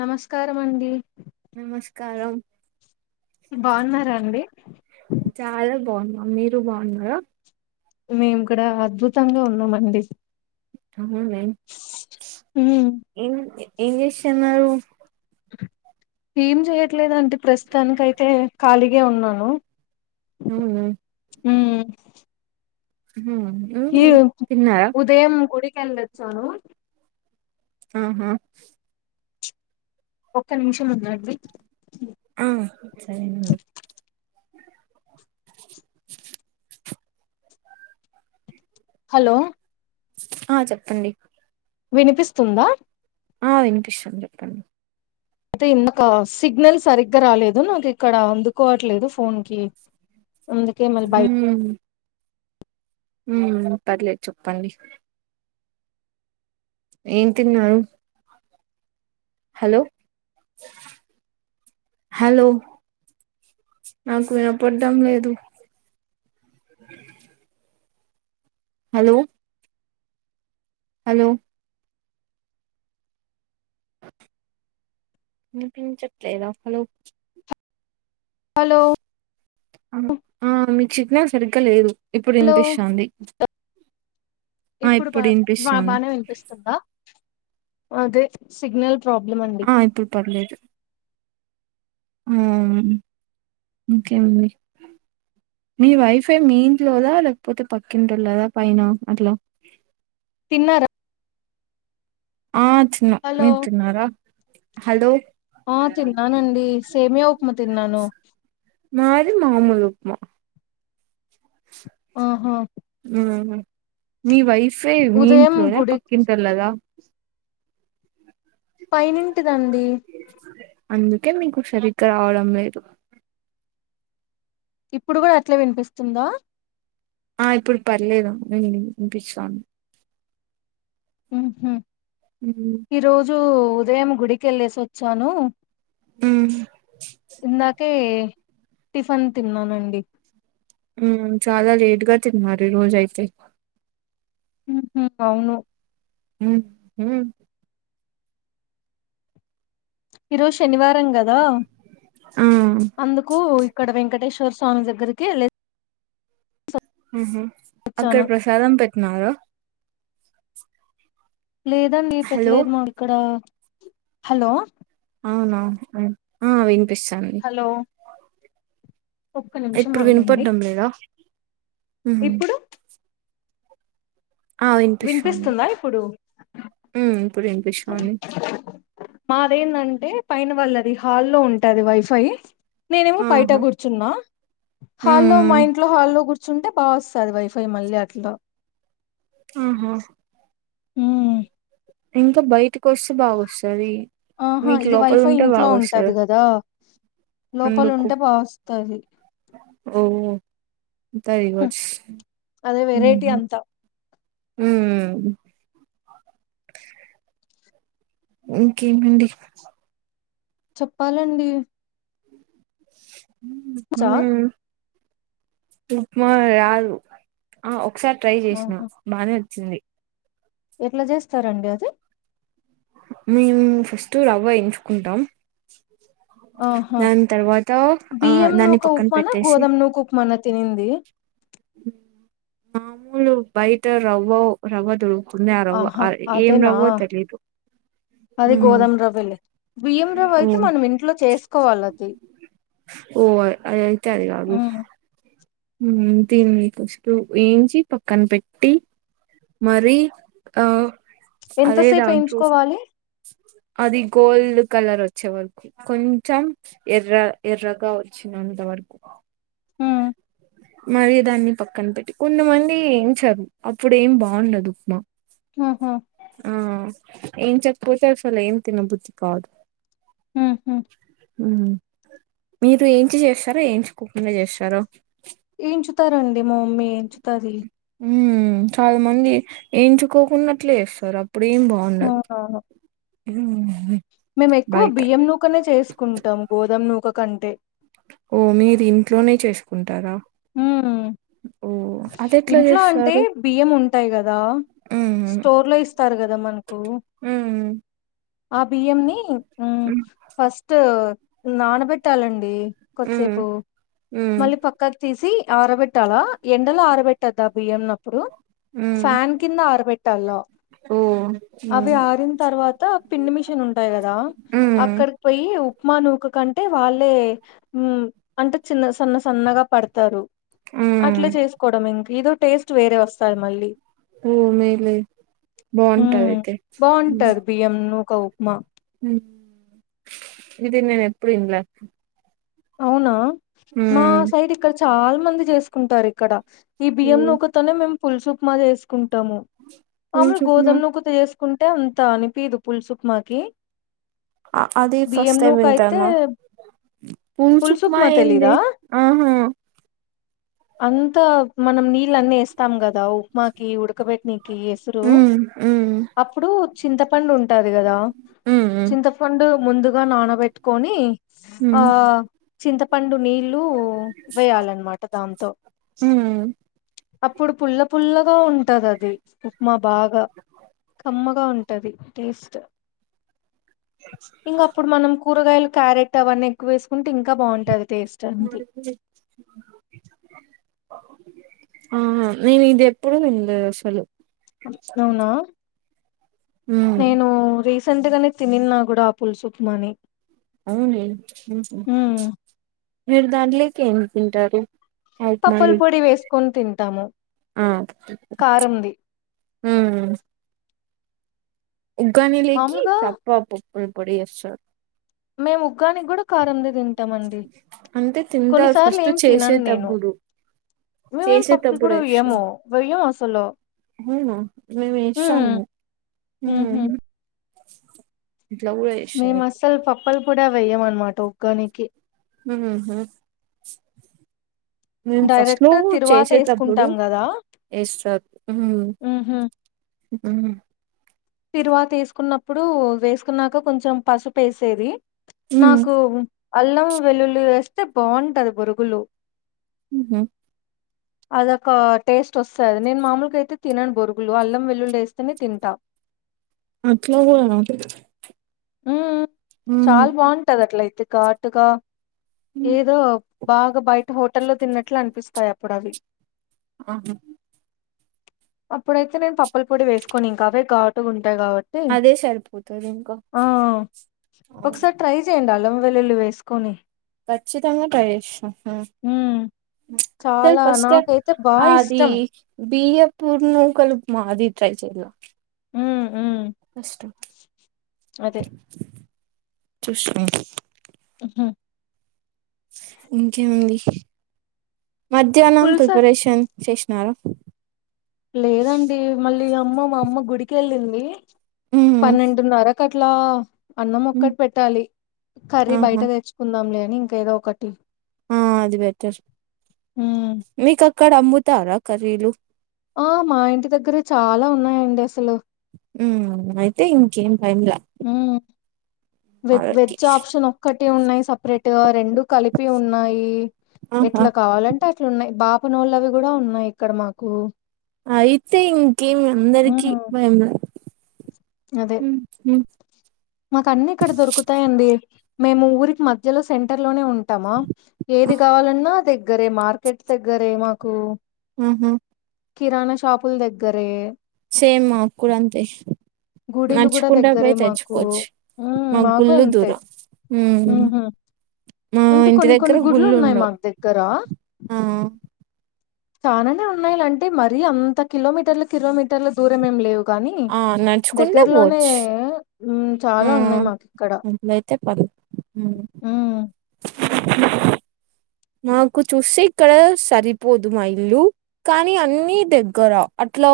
నమస్కారమండి నమస్కారం బాన్నరా అండి చాలా బావున్నం మీరు బావున్నరా మేమ్ కూడా అద్భుతంగా ఉన్నామండి అవునే ఉ ఏమి ఏం జేస్సన్నరు ఏం జెయ్యట్లేదంటే ప్రస్తానికైతే ఖాళీగే ఉన్నాను అవునా ఊ అహా హీరు ఉదయం గుడికెల్లొచ్చాను ఆహా ఒక్క నిమిషం ఉండండి ఆ సరే నండి హలో ఆ చెప్పండి వినిపిస్తుందా ఆ వినిపిస్తుంద్ జొప్పండి ఐతే ఇందుకో సిగ్నల్ సరిగ్గా రాలేదు నాకిక్కడ అందుకోవట్లేదు ఫోన్ కి ఉంది హూ ఊ పర్లేద్ చొప్పండి ఏం తిన్నరు హలో హలో నాకు వినపడ్డం లేదు హలో హలో వినిపించట్లేదా హలో హలో ఆ మీకు సిగ్నల్ సరిగ్గా లేదు ఇప్పుడు హలో వినిపిస్తోంది ఇప్పుడు బా బా వినిపిస్తుంది బానే వినిపిస్తుందా అదే సిగ్నల్ ప్రాబ్లమ్ అ ఆ ఇప్పుడు పర్లేదు ఉమ్ ఇంకేముంది మీ వైఫై మీ ఇంట్లోదా లేకపోతే పక్కింటోళదా పైన అట్లా తిన్నార ఆ తిన్నా హలో మీరు తిన్నారా హలో ఆ తిన్నానండి సేమ్యా ఉప్మా తిన్నాను మాది మామూలు ఉప్మా ఆహా ఉహుమ్ మీ వైఫై మీ ఉదయం ఇంట్లోన గుడి పక్కింటోళదా పైనింటిదండి అందుకే మీకు సరిగ్గా రావడం లేదు ఇప్పుడు కూడా అట్లే వినిపిస్తుందా ఆ ఇప్పుడు పర్లేదు ఉమ్ వినిపిస్తోంది ఉహు ఉమ్ ఈ రోజు ఉదయం గుడికేళ్ళసి వచ్చాను హ్మ్ ఇందాకే టిఫన్ తిన్నానండి ఉమ్ చాలా లేట్గా తిన్నారు ఈ రోజు అయితే ఉ ఉ అవును ఉమ్ ఉమ్ ఈరోజు శనివారం కదా ఆ అందుకు ఇక్కడ వెంకటేశ్వర్ స్వామి దగ్గరికి ఎల్లి ఉహుమ్ అక్కడ వచ్చాను ప్రసాదం పెట్టినరా లేదండి హలో పెట్టలేదు మాకు ఇక్కడ హలో అవున ఉమ్ వినిపిస్తుంది హలో ఒక్క నిమిషం ఇప్పుడు ఆగండి వినపడ్డం లేదా ఉమ్ ఇప్పుడు ఆ వినిపిస్తోంది వినిపిస్తుందా ఇప్పుడు ఇప్పుడు వినిపిస్తోంది మాది ఏందంటే పైన వాళ్ళది హాల్లో ఉంటది వైఫై నేనేమో బయట ఆహా! కూర్చున్నా హాల్లో మా హ్మ్. ఇంట్లో హాల్లో కూర్చుంటే బా వస్తది వైఫై మళ్ళీ అట్లా ఉహుమ్ ఉమ్ ఇంకా బయటకి వస్తే బావోస్తది ఆహా ఇది వైఫై ఇంట్లో ఉంటది కదా లోపల ఉంటే బా వస్తది ఓహో అంత హ్మ్, రివర్స్ అదే వెరైటీ ఊహు అంతా ఉమ్ ఇంకేమండి చెప్పాలండి చా ఉమ్ ఉప్మా రారు ఆ ఒకసారి ట్రై చేసినా ఆహా బానే వచ్చింది ఎట్లా జెస్తారండి అది మేమ్ ఫస్ట్ రవ్వ ఎంచ్ కుంటాం ఆహా దాన్ తర్వాత ఆ దాన్ని పక్కన పెట్టేసి మోన్న తినింది ము మామూలు బయట రవ్వ రవ్వదు కొన్య రవ్వ ఆహా ఏం రవ్వో తెలీదు అదే ఉమ్ గోధమ రవ్వలే బియ్యం రవ్వ ఓ అయితే మనం ఇంట్లో చేసుకోవాలి అది ఓ అ అయితే అది కాదు ఉమ్. హు దీన్ని పస్టూ ఏంచ్చి పక్కన పెట్టి మరి ఆ అదే ఎంతసేపు దాంట్లో ఎంచుకోవాలి అది గోల్డ్ కలర్ వచ్చే వరకు కొంచం ఎర్రఎర్రగా వచ్చినం అంతవరకు హు మరి దాన్ని పక్కన పెట్టి కొంతమంది ఏంచదు అప్పుడు ఏం బావుండదు ఉప్మా ఆహ ఆ ఏం చెప్పకపోతె అసల్ ఏం తినబుద్ధి కాదు ఉహు హు మీరు ఏంచి జెస్తార ఏంచుకోకుండా జెస్తారా ఎంచుతారండి మా మమ్మీ ఎంచుతది ఉ చాలా మంది ఎంచుకోకున్నట్లే ఎస్తారు అప్పుడేం బాం వున్నదు అవునవును హు హు మేము ఎక్కువ బియ్యం నూకనే చేసుకుంటాం గోధమ నూక కంటే ఓమే ఇది ఇంట్లోనే చేసుకుంటారా ఉ ఓహ్! అదెట్లా ఇంట్లో అంటే జేస్తారు? బియ్యం ఉంటాయ్ కదా హ్మ్. స్టోర్ లో ఇస్తారు కదా మనకూ హ్మ్. ఆ బియ్యంని ఉ హ్మ్. ఫస్ట్ నానబెట్టాలండి హ్మ్. కొద్దిసేపు హ్మ్. మళ్ళీ పక్ తీసి ఆరబెట్టాలా ఎండలో ఆరబెట్టద్దా బియ్యం న ఇప్పుడు హ్మ్. ఫ్యాన్ కింద ఆరబెట్టాలో ఓహ్! హ్మ్. అవి ఆరిన తర్వాత పిండి మిషన్ ఉంటాయి కదా హ్మ్. అక్కడికి పోయి ఉప్మా నూక కంటే వాళ్ళే హు అంటే చిన్న సన్న సన్నగా పడ్ తారు అట్లా హ్మ్. చేసుకోవడం ఇంక ఇదో టేస్ట్ వేరే వస్తాంది మళ్ళీ ఓ మేలె బాగుంటది మ్ అయితే హు బాగుంటది బియ్యం నుక ఉప్మ్ హ ఇది నేను ఎప్పుడు ఇండ్ల అవునా మా హ్మ్. సైడ్ ఇక్కడ చాలా మంది చేసుకుంటారు ఇక్కడ ఈ బియ్యం ఓహ్! నుక తొ తోనె మేము పుల్సుప్ ఉప్మ్ జెసుకుంటాము మాములుగా పూల్చుప్మా గోధమ నుక తో తెసుకుంటే అంత అనిపిదు పులుసు ఉప్మకి అ అది ఫస్ట్ బియ్యం నుక ఐతే ఉన్సుప్మా ఏంది ఆహా! అంతా మనం నీళ్ళన్నీ వేస్తాం గదా ఓప్ మాకి ఉడకబెట్నకి ఎసురు హ్మ్. హ్మ్. అప్పుడు చింతపండు ఉంటది కదా హ్మ్. హ్మ్. చింతపండు ముందుగా నానబెట్టుకొని ఆ హ్మ్. చింతపండు నీళ్ళు వేయాలనమాట దాం మ్మ్ అప్పుడు పుల్ల పుల్లగా ఉంటాది అది ఉప్మా బాగా కమ్మగా ఉంటది టేస్ట్ ఇంగప్పుడు మనం కూరగాయలు క్యారెట్ అవన్నీ ఎక్కువ వేసుకుంటే ఇంకా బాగుంటది [unintelligible] ఆ నేను ఇది ఎప్పుడు వినలేదు అసలు అవునా ఉమ్ నేను రీసెంట్గనే తినిన్న కూడా ఆ పులసు ఉప్మా ని అవునే మ్మ్ హు ఉమ్ మీరు దాంట్లేకి ఏం తింటారు పప్పుల ఉప్మాలు పొడి వేసుకొని తింటాము ఆ కారంది మ్మ్ ఉగ్గాని లేకి మామూలుగా సప్ప పప్పుల పొడి చేస్తారు మేము ఉగ్గానికి కూడ కారందే తింటామండి అంటే తింటారు కొన్నిసార్లు ఫస్ట్ ఏం తినను నేను చేసేటప్పుడు మేమేం పప్పుల చేసేటప్పుడు పొడి వెయ్యము వేస్తారు వెయ్యము అసలు అవునా మేము ఉమ్ వేస్తాము ఉహు మ్మ్ అట్ల కూడ చేస్తారు అయితే అసల్ పప్పలు పొడి అవి వెయ్యము అనమాట ఉగ్గానికి మ్మ్ హు మేం ఫస్ట్లో డైరెక్ట్ తిరువాత చేసేటప్పుడు వేసుకుంటాం కదా ఎస్తారు ఉహు మ్ తిరువాత వేసుకున్నప్పుడు వేసుకున్నాక కొంచెం పసుపు వేసేది ఉమ్ నాకు అల్లం వెల్లుల్లి వేస్తే బాగుంటది బొరుగులు మ్మ్ హు ఆ అదొక టేస్ట్ వస్తది నేను మాములుగా అయితే తినను బొరుగులు అల్లం వెల్లుల్లి వేస్తేనే తింట అట్ల కూడన మ్మ్ చాల్ బాగుంటది అట్లయితే ఘటుగా ఏదో బాగా బయట హోటల్లో తిన్నట్లు అనిపిస్తాయి అప్పుడు అవి ఆహా అప్పుడైతే నేను పప్పల పొడి వేసుకొను ఇంకా అవే ఘటుగా ఉంటాయి కాబట్టి అదే సరిపోతదేమో ఆ ఒకసారి ట్రై చేయ్యడి అల్లం వెల్లుల్లి వేసుకొని ఖచ్చితంగా ట్రై చేస్తా అ ఉమ్ ప్చ్ అసల్ చాలా ఫస్ట్ స్టెప్ నాకైతే బాగా అది ఇష్టం బియ్యం పూర్నుకలు మాది ట్రై చేయలా ఉమ్ ఉమ్ కష్టం అదే చుస్ ఆహా ఇంకేమండి మధ్యానం పులుసు అన్ ప్రిపరేషన్ చేసినారు లేదండి మళ్ళీ అమ్మ మా అమ్మ గుడికెళ్ళింది మ్మ్ పన్నెండున్నర క్కట్లా అన్నం మ్మ్ ఒక్కటి పెట్టాలి కర్రీ బయట ఆహా తెచ్చు కుందాం లే అని ఇంకా ఏదో ఒకటి ఆ అది బెటర్ ఉమ్ మీకక్కడ అమ్ముతారా కర్రీలు ఆ మా ఇంటి దగ్గరే చాలా ఉన్నాయండి అసలు ఉ అయితే ఇంకేం టైమ్లా ఉ వే వెజ్ ఆప్షన్ ఒక్కటే ఉన్నాయి సపరేట్ రెండు కలిపి ఉన్నాయి ఆహా ఎట్లా కావాలంటే అ ట్లు ఉన్నాయి బాపనోళ్ళవి కూడా ఉన్నాయి ఇక్కడ మాకు అయితే ఇంకేమి అందరికి హ్మ్. భయం ఉండాలే మాకు అన్ని ఇక్కడ దొరుకుతాయండి మేము ఊరికి మధ్యలో సెంటర్ లోనే ఉం ఉంటామా ఏది కావాలన్నా దగ్గరే మార్కెట్ దగ్గరే మాకు ఉహు కిరాణా షాపులు దగ్గరే సేమ్ మా కూడా అంతే గుడిలు గూడా నడుచుకుంటా దగ్గరే పోయి మాకు. తెచ్చుకోచ్చు హ్మ్. మాకు మగుళ్ళు అంతే. దూర ఉహు హుహు. మా అంటే ఇంటి కొన్ని దగ్గర కొన్ని గుళ్ళు గుడ్లున్నాయి ఉండవు మాకు దగ్గర. ఆ చాలానే ఉన్నాయిలా అంటే మరీ అంత కిలోమీటర్లు కిలోమీటర్ల దూరం ఏమి లేవు కానీ ఆ నడుచుకుంటే దగ్గరలోనే పోవచ్చు ఉ ఆ చాలా ఉన్నాయి మాకు ఇక్కడ అట్లయితే పర్లే ఉమ్ హు మాకు చూస్తే ఇక్కడ సరిపోదు మా ఇల్లు కానీ అన్నీ దగ్గరా అట్లా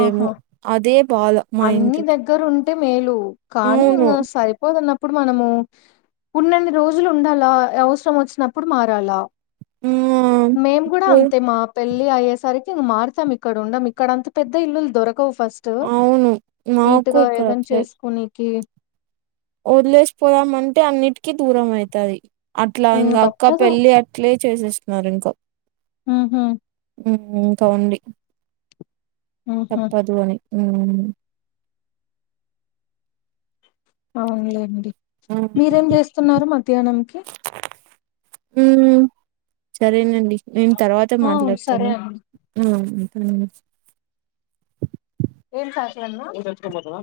ఆహా! అదే బాధ మా అన్ని ఇంటికి దగ్గర ఉంటే మేలు కానీ అవును ఇంగా సరిపోదన్న ఇప్పుడు మనము ఉన్నన్ని రోజులు ఉండాలా అవసరం వచ్చినప్పుడు మారాలా మేము కూడా ఉమ్ అంతే మా పెళ్లి అయ్యేసరికి మారుతాం ఇక్కడ ఉండం ఇక్కడంతా పెద్ద ఇల్లులు దొరకవు ఫస్ట్ అవును నీట్ మాకు గా ఇక్కడ ఏదైనా చేసుకోనికి వదిలేసిపోదాం అంటే అన్నిటికీ దూరం అయితది అట్లా హ్మ్ ఇంగ అక్క తప్పదు. పెళ్ళి ప్లే చేసేస్తున్నారు ఇంక ఉహు ఇంకా ఉంది హుహు. తప్పదు అని ఉ అవునులేండి ఆ మీరేం చేస్తున్నారు మధ్యాహ్నంకి ఉ సరేనండి నేను తర్వాత ఆ సరే మాట్లాడతాను అండి ఆ ఉ మూట ఎత్తుకొని పోతావ